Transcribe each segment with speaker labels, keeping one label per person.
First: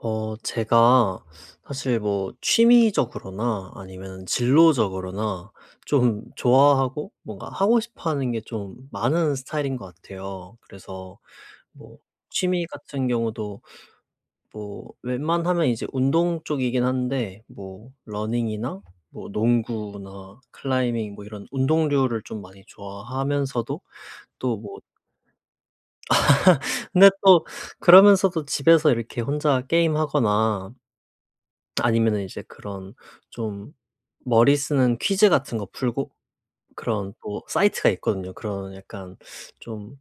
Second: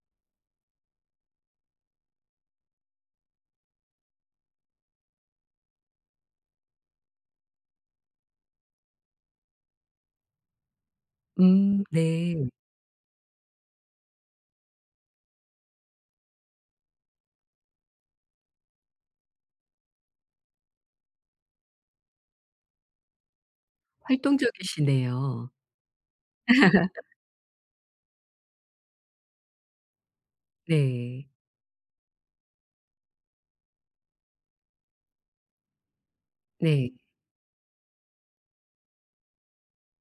Speaker 1: 제가 사실 뭐 취미적으로나 아니면 진로적으로나 좀 좋아하고 뭔가 하고 싶어 하는 게 좀 많은 스타일인 것 같아요. 그래서 뭐
Speaker 2: 네.
Speaker 1: 취미 같은 경우도 뭐 웬만하면 이제 운동 쪽이긴 한데, 뭐 러닝이나 뭐 농구나 클라이밍 뭐 이런 운동류를 좀 많이 좋아하면서도 또 뭐
Speaker 2: 활동적이시네요.
Speaker 1: 근데 또 그러면서도 집에서 이렇게 혼자 게임하거나,
Speaker 2: 네.
Speaker 1: 아니면은 이제 그런 좀 머리 쓰는 퀴즈 같은 거 풀고.
Speaker 2: 네.
Speaker 1: 그런 또 사이트가 있거든요. 그런 약간 좀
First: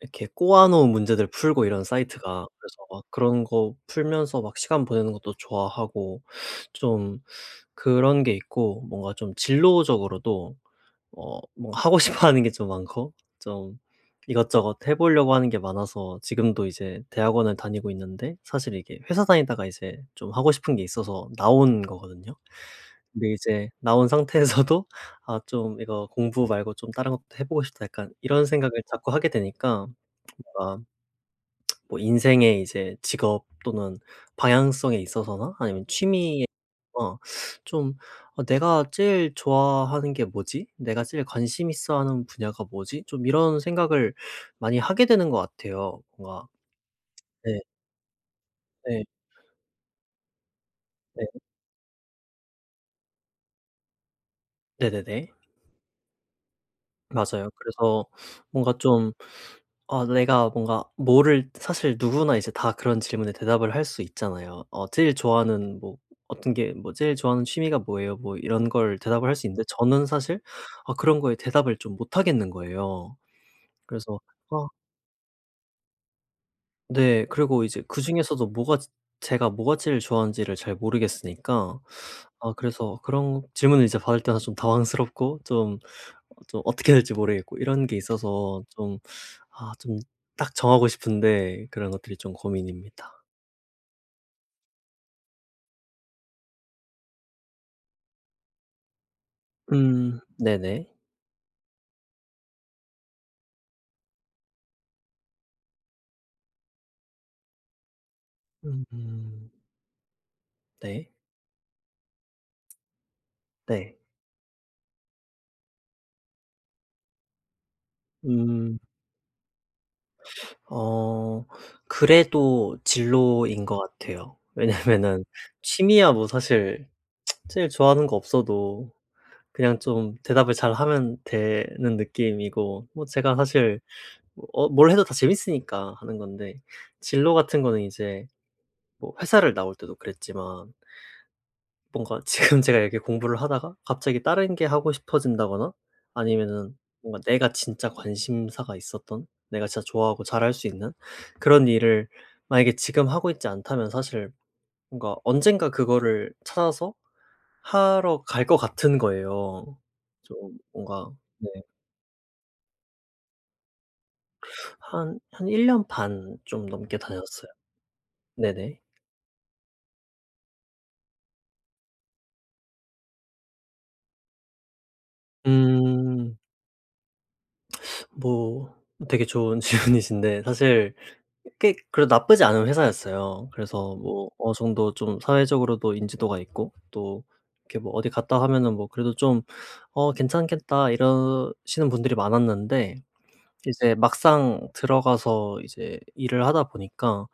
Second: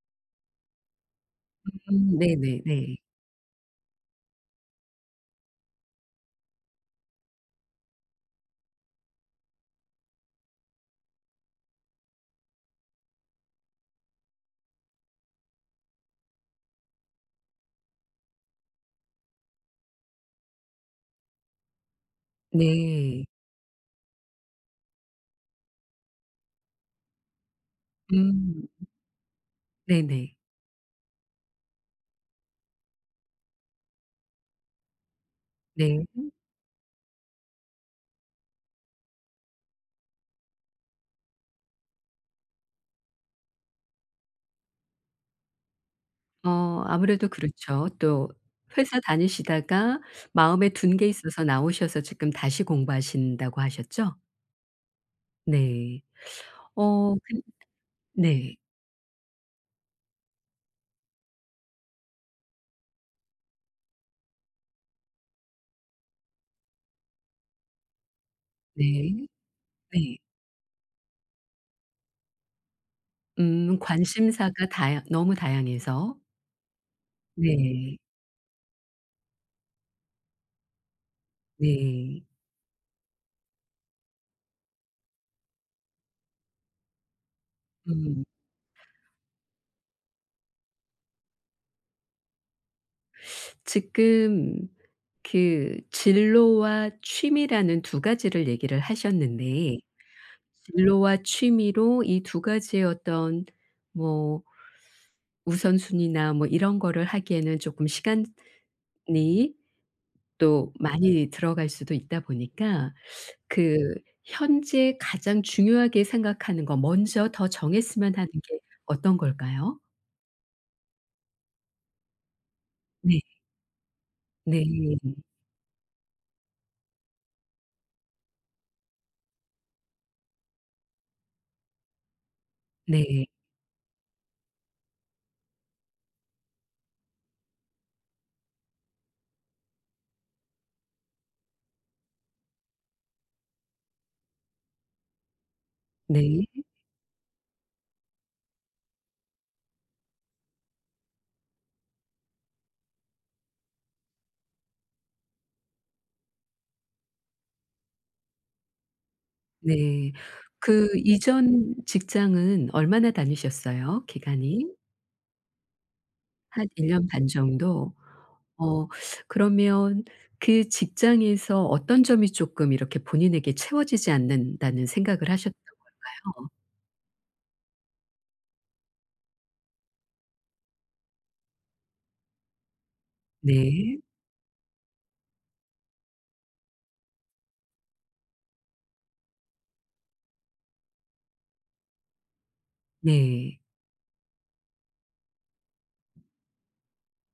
Speaker 1: 이렇게 꼬아 놓은 문제들 풀고 이런 사이트가.
Speaker 2: 네네네.
Speaker 1: 그래서
Speaker 2: 네.
Speaker 1: 막 그런 거 풀면서 막 시간 보내는 것도 좋아하고, 좀 그런 게 있고, 뭔가 좀 진로적으로도 뭔가 하고 싶어 하는 게 좀 많고, 좀 이것저것 해 보려고 하는 게 많아서 지금도 이제 대학원을 다니고 있는데, 사실 이게 회사 다니다가 이제 좀 하고 싶은 게 있어서 나온 거거든요.
Speaker 2: 네.
Speaker 1: 근데 이제 나온 상태에서도 '아 좀 이거 공부 말고 좀 다른 것도 해 보고 싶다.' 약간 이런
Speaker 2: 음
Speaker 1: 생각을 자꾸 하게 되니까
Speaker 2: 네네.
Speaker 1: 뭔가 뭐 인생의 이제 직업 또는 방향성에 있어서나 아니면
Speaker 2: 네.
Speaker 1: 취미, 어 좀 '내가 제일 좋아하는 게 뭐지? 내가 제일 관심 있어 하는 분야가 뭐지?' 좀 이런 생각을 많이 하게 되는 것 같아요. 뭔가.
Speaker 2: 어 아무래도
Speaker 1: 네.
Speaker 2: 그렇죠. 또 회사
Speaker 1: 네.
Speaker 2: 다니시다가 마음에 둔 게
Speaker 1: 네.
Speaker 2: 있어서 나오셔서 지금 다시 공부하신다고 하셨죠?
Speaker 1: 네네네.
Speaker 2: 네. 어 근
Speaker 1: 맞아요. 그래서
Speaker 2: 네.
Speaker 1: 뭔가 좀 내가 뭔가 뭐를, 사실 누구나 이제 다 그런 질문에 대답을 할 수 있잖아요. 제일 좋아하는 뭐 어떤 게 뭐 "제일 좋아하는 취미가 뭐예요?" 뭐 이런 걸
Speaker 2: 네.
Speaker 1: 대답을 할 수 있는데, 저는
Speaker 2: 네.
Speaker 1: 사실 그런 거에 대답을 좀 못 하겠는 거예요. 그래서
Speaker 2: 관심사가
Speaker 1: 아,
Speaker 2: 다양 너무 다양해서
Speaker 1: 네. 그리고 이제
Speaker 2: 네.
Speaker 1: 그중에서도 뭐가 제 제가 뭐가 제일 좋아하는지를 잘 모르겠으니까,
Speaker 2: 네.
Speaker 1: 아 그래서 그런 질문을 이제 받을 때마다 좀 당황스럽고 좀 어떻게 해야 될지 모르겠고 이런 게
Speaker 2: 음.
Speaker 1: 있어서 좀, 아 좀 딱 정하고 싶은데 그런 것들이 좀 고민입니다.
Speaker 2: 지금 그 진로와 취미라는 두 가지를 얘기를 하셨는데
Speaker 1: 음. 네네.
Speaker 2: 진로와 취미로 이 두 가지의 어떤 뭐 우선순위나 뭐 이런 거를 하기에는 조금 시간이
Speaker 1: 음.
Speaker 2: 또
Speaker 1: 네.
Speaker 2: 많이 들어갈 수도 있다 보니까 그
Speaker 1: 네.
Speaker 2: 현재 가장 중요하게 생각하는 거 먼저 더 정했으면 하는 게
Speaker 1: 음.
Speaker 2: 어떤 걸까요?
Speaker 1: 어 그래도
Speaker 2: 네.
Speaker 1: 진로인 것 같아요.
Speaker 2: 네.
Speaker 1: 왜냐면은 취미야 뭐 사실 제일 좋아하는 거 없어도 그냥 좀 대답을 잘하면 되는 느낌이고, 뭐
Speaker 2: 네.
Speaker 1: 제가 사실 뭘 해도 다 재밌으니까 하는 건데, 진로 같은 거는 이제 뭐 회사를 나올 때도 그랬지만 뭔가 지금 제가 이렇게 공부를 하다가 갑자기 다른 게 하고 싶어진다거나,
Speaker 2: 네.
Speaker 1: 아니면은 뭔가 내가 진짜 관심사가 있었던, 내가 진짜 좋아하고 잘할 수 있는 그런 일을 만약에 지금 하고 있지 않다면, 사실 뭔가 언젠가 그거를 찾아서 하러 갈 것 같은 거예요.
Speaker 2: 네.
Speaker 1: 좀
Speaker 2: 그
Speaker 1: 뭔가. 네.
Speaker 2: 이전 직장은 얼마나 다니셨어요? 기간이?
Speaker 1: 한 한 1년 반 좀
Speaker 2: 한 1
Speaker 1: 넘게
Speaker 2: 년 반
Speaker 1: 다녔어요.
Speaker 2: 정도?
Speaker 1: 네네.
Speaker 2: 어 그러면 그 직장에서 어떤 점이 쪼끔 이렇게 본인에게 채워지지 않는다는 생각을 하셨던
Speaker 1: 음. 뭐 되게 좋은 질문이신데, 사실 꽤 그래도 나쁘지 않은 회사였어요. 그래서
Speaker 2: 네.
Speaker 1: 뭐 어느 정도 좀 사회적으로도 인지도가 있고, 또 이렇게 뭐 어디 갔다 하면은 뭐 그래도 좀 '어, 괜찮겠다.' 이러시는 분들이 많았는데,
Speaker 2: 네.
Speaker 1: 이제 막상 들어가서 이제 일을 하다 보니까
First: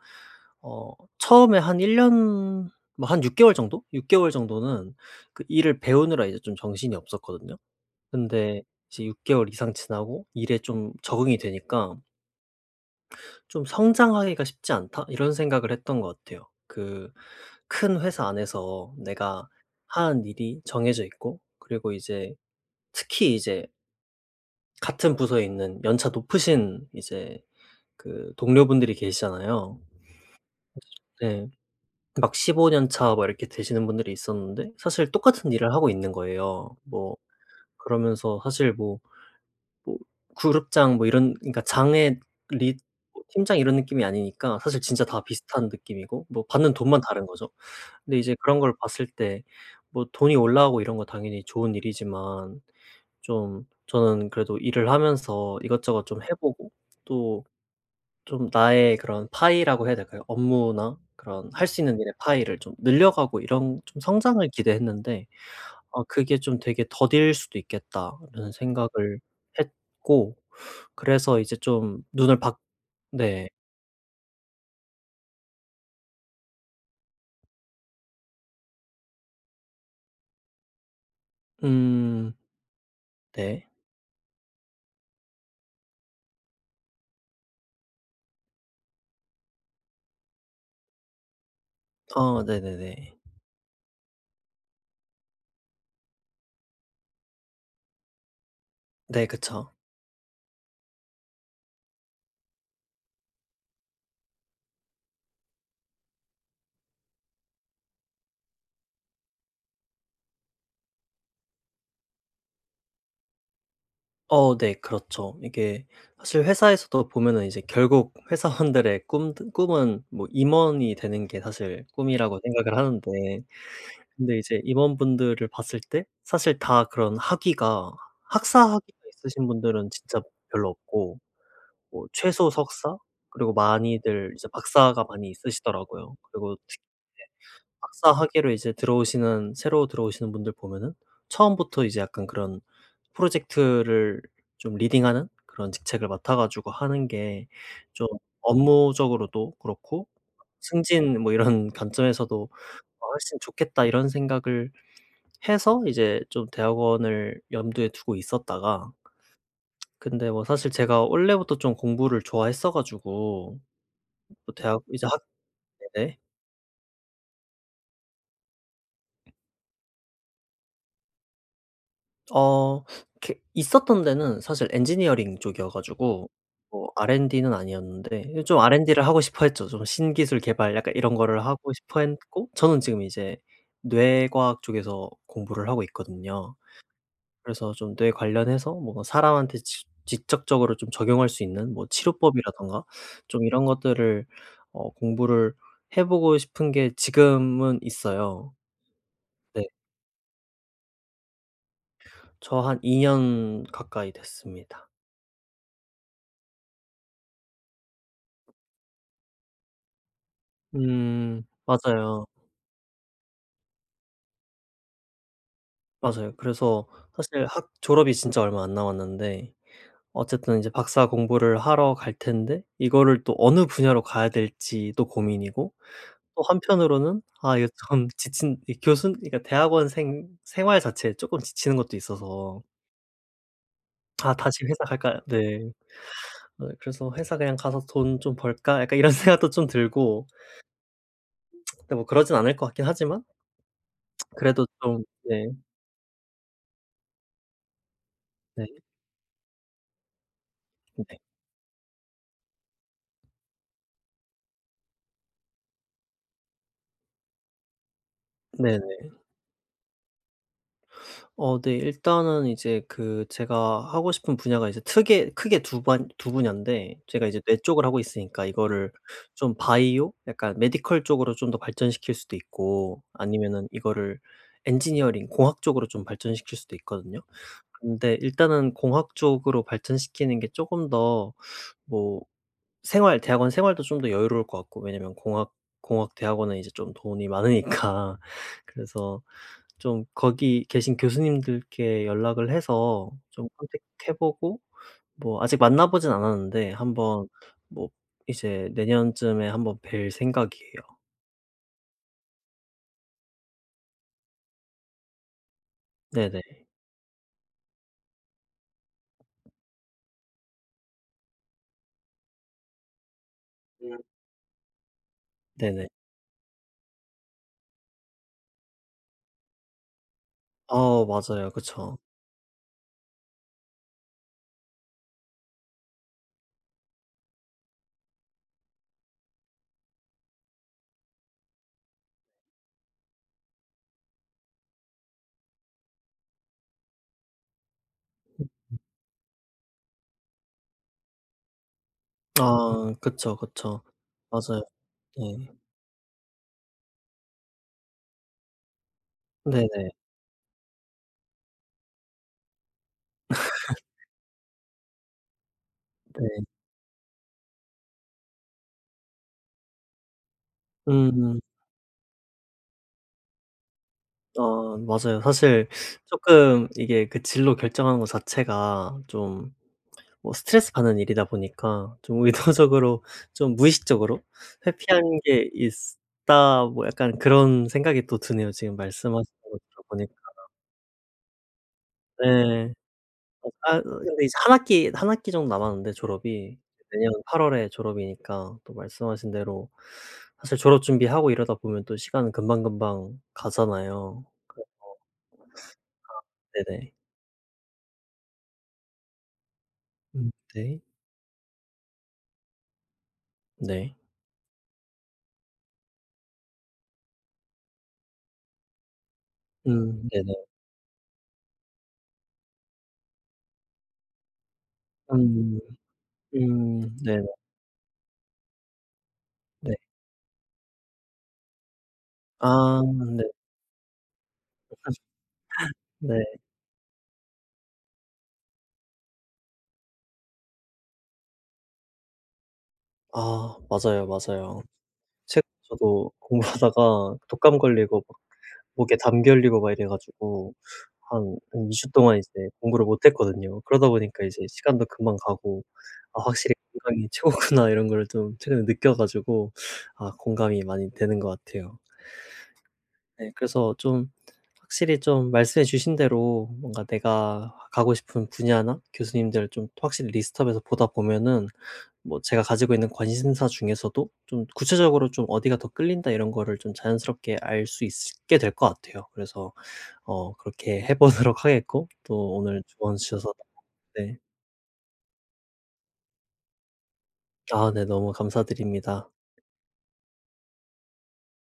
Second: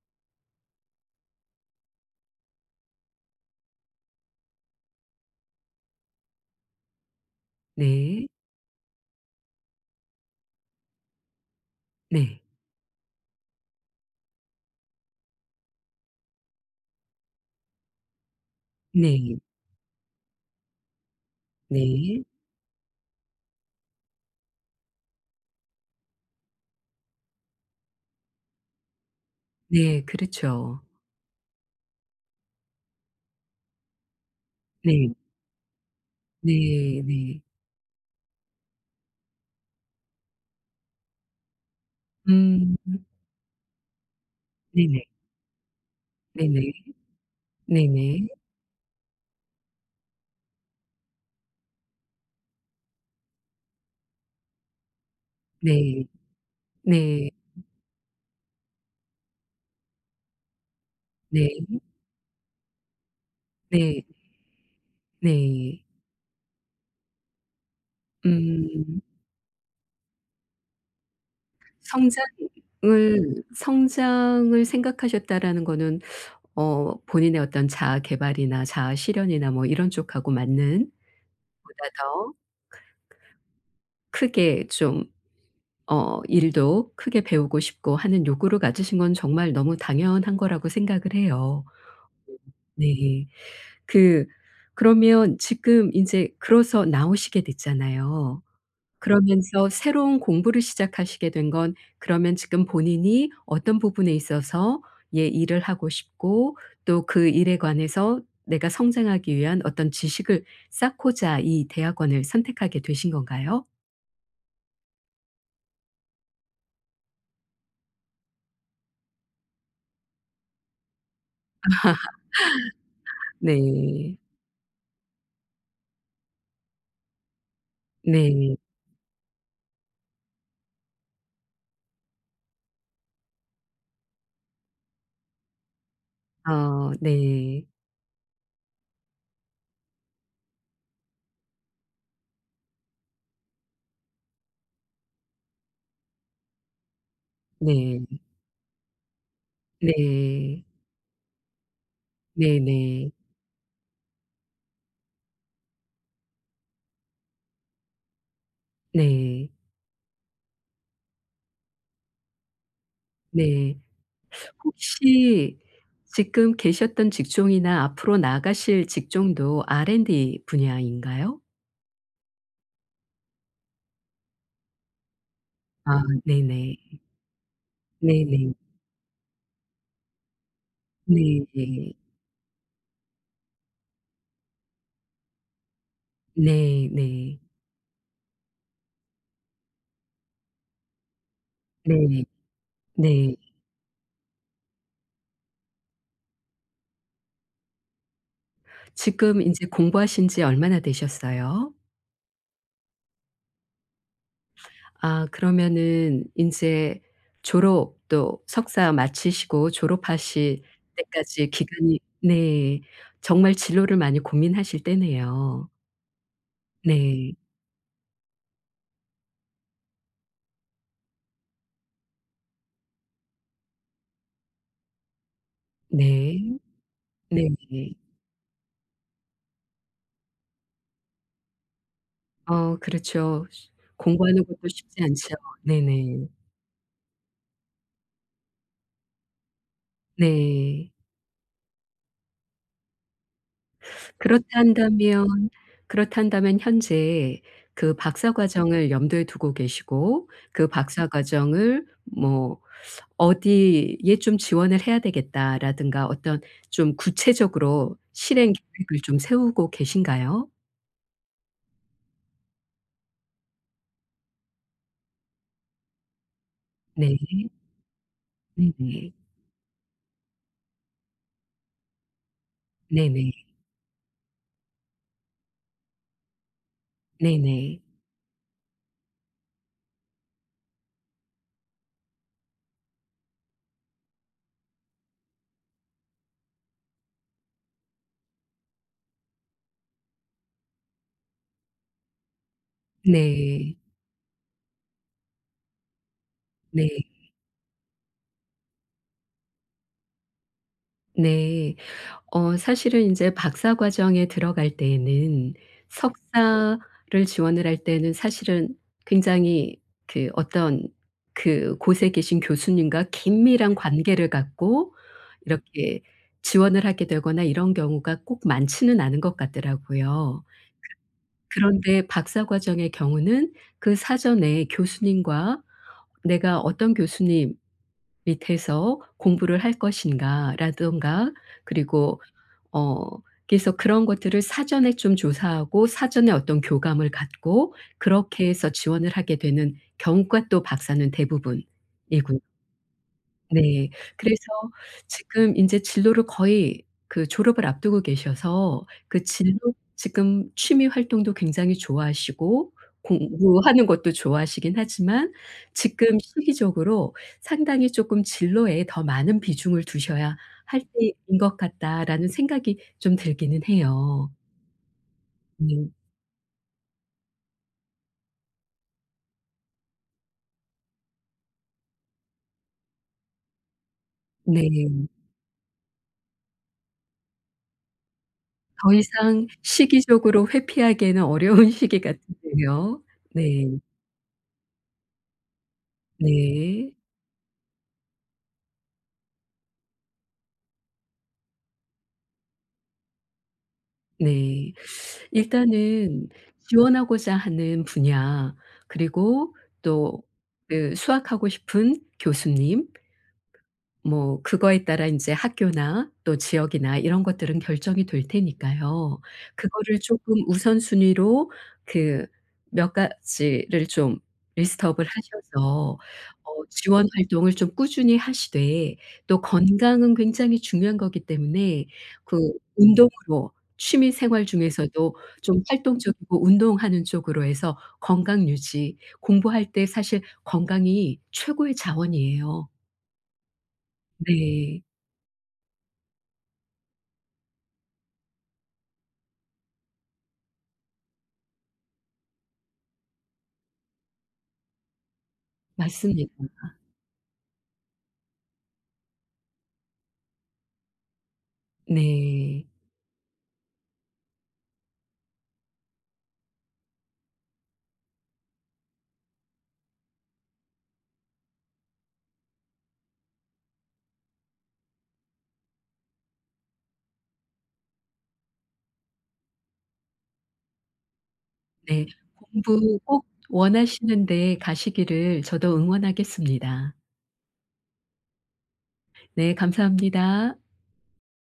Speaker 1: 어 처음에 한 1 년, 뭐 한 6 개월 정도? 6 개월 정도는 그 일을 배우느라 이제 좀 정신이 없었거든요.
Speaker 2: 네.
Speaker 1: 근데 이제 6 개월 이상 지나고 일에 좀 적응이 되니까
Speaker 2: 네.
Speaker 1: '좀 성장하기가 쉽지 않다.' 이런 생각을 했던 것 같아요. 그 큰 회사 안에서
Speaker 2: 네.
Speaker 1: 내가 하는 일이 정해져 있고, 그리고
Speaker 2: 네.
Speaker 1: 이제 특히 이제 같은 부서에 있는 연차 높으신 이제 그 동료분들이 계시잖아요.
Speaker 2: 네.
Speaker 1: 음.
Speaker 2: 그렇죠.
Speaker 1: 네. 막 15년 차 막 이렇게 되시는 분들이 있었는데, 사실
Speaker 2: 네.
Speaker 1: 똑같은 일을 하고 있는 거예요.
Speaker 2: 네
Speaker 1: 뭐
Speaker 2: 네.
Speaker 1: 그러면서 사실 뭐 그룹장 뭐 이런, 그러니까 장의
Speaker 2: 음.
Speaker 1: 리 뭐 팀장 이런 느낌이 아니니까 사실
Speaker 2: 네네.
Speaker 1: 진짜 다 비슷한 느낌이고, 뭐
Speaker 2: 네네.
Speaker 1: 받는 돈만 다른 거죠. 근데
Speaker 2: 네네.
Speaker 1: 이제 그런 걸 봤을 때 뭐 돈이 올라오고 이런 거 당연히 좋은 일이지만, 좀 저는 그래도 일을 하면서
Speaker 2: 네.
Speaker 1: 이것저것 좀 해 보고,
Speaker 2: 네.
Speaker 1: 또 좀 나의 그런 파이라고 해야 될까요? 업무나 그런
Speaker 2: 네.
Speaker 1: 할 수 있는 일의 파이를 좀 늘려가고
Speaker 2: 네.
Speaker 1: 이런
Speaker 2: 네.
Speaker 1: 좀
Speaker 2: 네. 네.
Speaker 1: 성장을 기대했는데,
Speaker 2: 네.
Speaker 1: 아 그게 좀 되게 더딜 수도 있겠다라는
Speaker 2: 음.
Speaker 1: 생각을 했고, 그래서 이제 좀 눈을 밖. 네.
Speaker 2: 성장을 생각하셨다라는 거는 어 본인의 어떤 자아 개발이나 자아 실현이나 뭐 이런 쪽하고 맞는 보다 더
Speaker 1: 음, 네.
Speaker 2: 크게 좀 어 일도 크게 배우고 싶고 하는 욕구를 가지신 건 정말 너무 당연한 거라고 생각을 해요.
Speaker 1: 아, 네네네.
Speaker 2: 네. 그 그러면 지금 인제 그래서 나오시게 됐잖아요.
Speaker 1: 네,
Speaker 2: 그러면서
Speaker 1: 그쵸.
Speaker 2: 새로운 공부를 시작하시게 된 건 그러면 지금 본인이 어떤 부분에 있어서 예 일을 하고 싶고 또 그 일에 관해서 내가 성장하기 위한 어떤 지식을 쌓고자 이 대학원을 선택하게 되신 건가요?
Speaker 1: 네, 그렇죠. 이게 사실 회사에서도 보면은 이제 결국 회사원들의 꿈드 꿈은, 뭐 임원이 되는 게 사실 꿈이라고 생각을 하는데,
Speaker 2: 네.
Speaker 1: 근데 이제 임원분들을 봤을 때 사실 다 그런 학위가,
Speaker 2: 네.
Speaker 1: 학사 학위가 있으신 분들은 진짜 별로 없고, 뭐 최소 석사 그리고 많이들 이제 박사가 많이 있으시더라고요. 그리고 특히
Speaker 2: 어,
Speaker 1: 이제
Speaker 2: 네.
Speaker 1: 박사 학위로 이제 들어오시는, 새로 들어오시는 분들 보면은 처음부터 이제 약간 그런 프로젝트를 좀 리딩하는 그런 직책을 맡아 가지고 하는 게
Speaker 2: 네.
Speaker 1: 좀 업무적으로도 그렇고,
Speaker 2: 네.
Speaker 1: 승진 뭐 이런 관점에서도
Speaker 2: 네네. 네.
Speaker 1: '훨씬 좋겠다.' 이런 생각을 해서 이제 좀 대학원을 염두에 두고 있었다가.
Speaker 2: 네.
Speaker 1: 근데 뭐 사실 제가 원래부터 좀 공부를 좋아했어 가지고
Speaker 2: 네.
Speaker 1: 뭐 대학 이제 학
Speaker 2: 혹시
Speaker 1: 네네.
Speaker 2: 지금 계셨던 직종이나 앞으로 나가실 직종도 R&D 분야인가요?
Speaker 1: 어 이렇게 있었던 데는 사실 엔지니어링 쪽이어
Speaker 2: 아
Speaker 1: 가지고
Speaker 2: 네네.
Speaker 1: 뭐 R&D는 아니었는데,
Speaker 2: 네네.
Speaker 1: 좀 R&D를 하고 싶어 했죠. 좀 신기술 개발 약간 이런 거를 하고
Speaker 2: 네네.
Speaker 1: 싶어 했고, 저는 지금 이제 뇌과학 쪽에서 공부를 하고 있거든요.
Speaker 2: 네 네.
Speaker 1: 그래서 좀 뇌 관련해서 뭔가 사람한테 직 직접적으로 좀 적용할 수 있는 뭐
Speaker 2: 네.
Speaker 1: 치료법이라든가
Speaker 2: 네.
Speaker 1: 좀 이런 것들을 공부를 해 보고 싶은 게 지금은 있어요.
Speaker 2: 지금 인제
Speaker 1: 네.
Speaker 2: 공부하신 지 얼마나 되셨어요?
Speaker 1: 저 한 2년 가까이 됐습니다.
Speaker 2: 아 그러면은 인제 졸업 또 석사 마치시고 졸업하실
Speaker 1: 음.
Speaker 2: 때까지 기간이
Speaker 1: 맞아요,
Speaker 2: 네. 정말 진로를 많이 고민하실 때네요.
Speaker 1: 맞아요. 그래서
Speaker 2: 네.
Speaker 1: 사실 학 졸업이 진짜 얼마 안 남았는데, 어쨌든 이제 박사 공부를 하러 갈 텐데 이거를 또 어느 분야로 가야 될지도 고민이고, 또
Speaker 2: 네.
Speaker 1: 한편으로는
Speaker 2: 네.
Speaker 1: 아 이거 좀 지친 이 교수 그러니까 대학원생 생활 자체에 쪼끔 지치는 것도 있어서
Speaker 2: 어 그렇죠.
Speaker 1: '아
Speaker 2: 공부하는
Speaker 1: 다시
Speaker 2: 것도
Speaker 1: 회사
Speaker 2: 쉽지
Speaker 1: 갈까?'
Speaker 2: 않죠.
Speaker 1: 네.
Speaker 2: 네네.
Speaker 1: 그래서 '회사 그냥 가서 돈 좀 벌까?' 약간 이런 생각도 좀 들고.
Speaker 2: 네.
Speaker 1: 근데 뭐 그러진 않을 것 같긴 하지만
Speaker 2: 그렇다
Speaker 1: 그래도 좀. 네.
Speaker 2: 면 그렇다 다면 현재 그 박사
Speaker 1: 네.
Speaker 2: 과정을 염두에 두고 계시고 그 '박사
Speaker 1: 네.
Speaker 2: 과정을 뭐 어디에 좀 지원을 해야 되겠다.'라든가 어떤 좀 구체적으로 실행
Speaker 1: 네.
Speaker 2: 계획을 좀 세우고 계신가요?
Speaker 1: 네. 일단은 이제 그 제가 하고 싶은 분야가 이제 크게 크게 두 분야인데,
Speaker 2: 네.
Speaker 1: 제가 이제 뇌 쪽을 하고 있으니까 이거를
Speaker 2: 네네.
Speaker 1: 좀 바이오 약간 메디컬 쪽으로 좀 더 발전시킬 수도 있고,
Speaker 2: 네네.
Speaker 1: 아니면은 이거를 엔지니어링 공학 쪽으로 좀 발전시킬 수도 있거든요.
Speaker 2: 네네.
Speaker 1: 근데 일단은 공학 쪽으로 발전시키는 게조금더 뭐 생활, 대학원 생활도 좀 더 여유로울 것 같고, 왜냐면 공학 대학원은 이제 좀 돈이 많으니까. 그래서 좀 거기 계신 교수님들께 연락을 해서 좀
Speaker 2: 네.
Speaker 1: 컨택해 보고, 뭐 아직 만나 보진 않았는데
Speaker 2: 네.
Speaker 1: 한번, 뭐 이제 내년쯤에 한번 뵐 생각이에요.
Speaker 2: 네. 어 사실은 이제 박사 과정에 들어갈 때에는
Speaker 1: 네네.
Speaker 2: 석사를 지원을 할 때는 사실은 굉장히 그 어떤 그 곳에 계신 교수님과 긴밀한
Speaker 1: 음.
Speaker 2: 관계를 갖고
Speaker 1: 네네.
Speaker 2: 이렇게 지원을 하게 되거나 이런 경우가 꼭 많지는 않은 것 같더라고요.
Speaker 1: 맞아요, 그쵸.
Speaker 2: 그런데 박사 과정의 경우는 그 사전에 교수님과 내가 어떤 교수님 밑에서 공부를 할 것인가 라든가 그리고 어 그래서 그런 것들을 사전에 좀 조사하고 사전에 어떤 교감을 갖고 그렇게 해서 지원을 하게 되는 경우가 또 박사는 대부분이군요.
Speaker 1: 아, 그쵸, 그쵸.
Speaker 2: 네. 그래서
Speaker 1: 맞아요. 네.
Speaker 2: 지금 인제 진로를 거의 그 졸업을 앞두고 계셔서 그 진로
Speaker 1: 네네.
Speaker 2: 지금 취미 활동도 굉장히 좋아하시고 공부하는 것도 좋아하시긴 하지만 지금
Speaker 1: 네.
Speaker 2: 시기적으로 상당히 쪼끔 '진로에 더 많은 비중을 두셔야 할 때인
Speaker 1: 음.
Speaker 2: 것 같다.'라는 생각이 좀 들기는 해요.
Speaker 1: 맞아요. 사실
Speaker 2: 음
Speaker 1: 쪼끔 이게 그 진로 결정하는 거 자체가 좀 뭐 스트레스 받는 일이다 보니까 좀 의도적으로, 좀 무의식적으로 회피한
Speaker 2: 네.
Speaker 1: 게 있다, 뭐 약간 그런 생각이 또 드네요, 지금
Speaker 2: 더
Speaker 1: 말씀하신
Speaker 2: 이상
Speaker 1: 거 들어보니까.
Speaker 2: 시기적으로 회피하기에는 어려운 시기
Speaker 1: 예.
Speaker 2: 같은데요. 네.
Speaker 1: 근데 이제 한 학기 정도 남았는데, 졸업이
Speaker 2: 네.
Speaker 1: 내년 8 월에 졸업이니까 또 말씀하신 대로 사실 졸업 준비하고 이러다 보면 또 시간은 금방금방 가잖아요.
Speaker 2: 네. 일단은
Speaker 1: 네네.
Speaker 2: 지원하고자 하는 분야 그리고 또
Speaker 1: 음, 네.
Speaker 2: 그 수학하고 싶은 교수님
Speaker 1: 네.
Speaker 2: 뭐 그거에 따라 인제 학교나 또 지역이나 이런 것들은 결정이 될 테니까요. 그거를
Speaker 1: 음, 네네.
Speaker 2: 쪼끔 우선순위로 그 몇 가지를 좀 리스트업을
Speaker 1: 음.
Speaker 2: 하셔서 어
Speaker 1: 음,
Speaker 2: 지원
Speaker 1: 네네.
Speaker 2: 활동을 좀 꾸준히 하시되 또
Speaker 1: 네.
Speaker 2: 건강은 굉장히 중요한 거기 때문에 그
Speaker 1: 아, 네.
Speaker 2: 운동으로 취미 생활
Speaker 1: 사실.
Speaker 2: 중에서도 좀
Speaker 1: 네.
Speaker 2: 활동적이고 운동하는 쪽으로 해서 건강 유지, 공부할 때 사실 건강이 최고의 자원이에요.
Speaker 1: 아 맞아요, 맞아요.
Speaker 2: 네.
Speaker 1: 책. 저도 공부하다가 독감 걸리고 막 목에 담기 걸리고 막 이래 가지고 한 한 2주 동안 이제 공부를 못 했거든요. 그러다 보니까 이제 시간도 금방 가고 '아
Speaker 2: 맞습니다.
Speaker 1: 확실히 건강이 최고구나.' 이런 거를 좀 최근에 느껴 가지고 아, 공감이 많이 되는 것 같아요.
Speaker 2: 네.
Speaker 1: 네. 그래서 좀 확실히 좀 말씀해 주신 대로 뭔가 내가 가고 싶은 분야나 교수님들을 좀 확실히 리스트업해서 보다 보면은, 뭐 제가 가지고 있는 관심사 중에서도 좀 구체적으로 좀 어디가 더 끌린다 이런 거를 좀 자연스럽게 알 수 있게 될 것 같아요. 그래서 그렇게 해 보도록 하겠고,
Speaker 2: 네.
Speaker 1: 또 오늘 조언
Speaker 2: 공부 꼭
Speaker 1: 주셔서 네,
Speaker 2: 원하시는 데 가시기를 저도 응원하겠습니다.
Speaker 1: 아 네, 너무 감사드립니다.
Speaker 2: 네 감사합니다.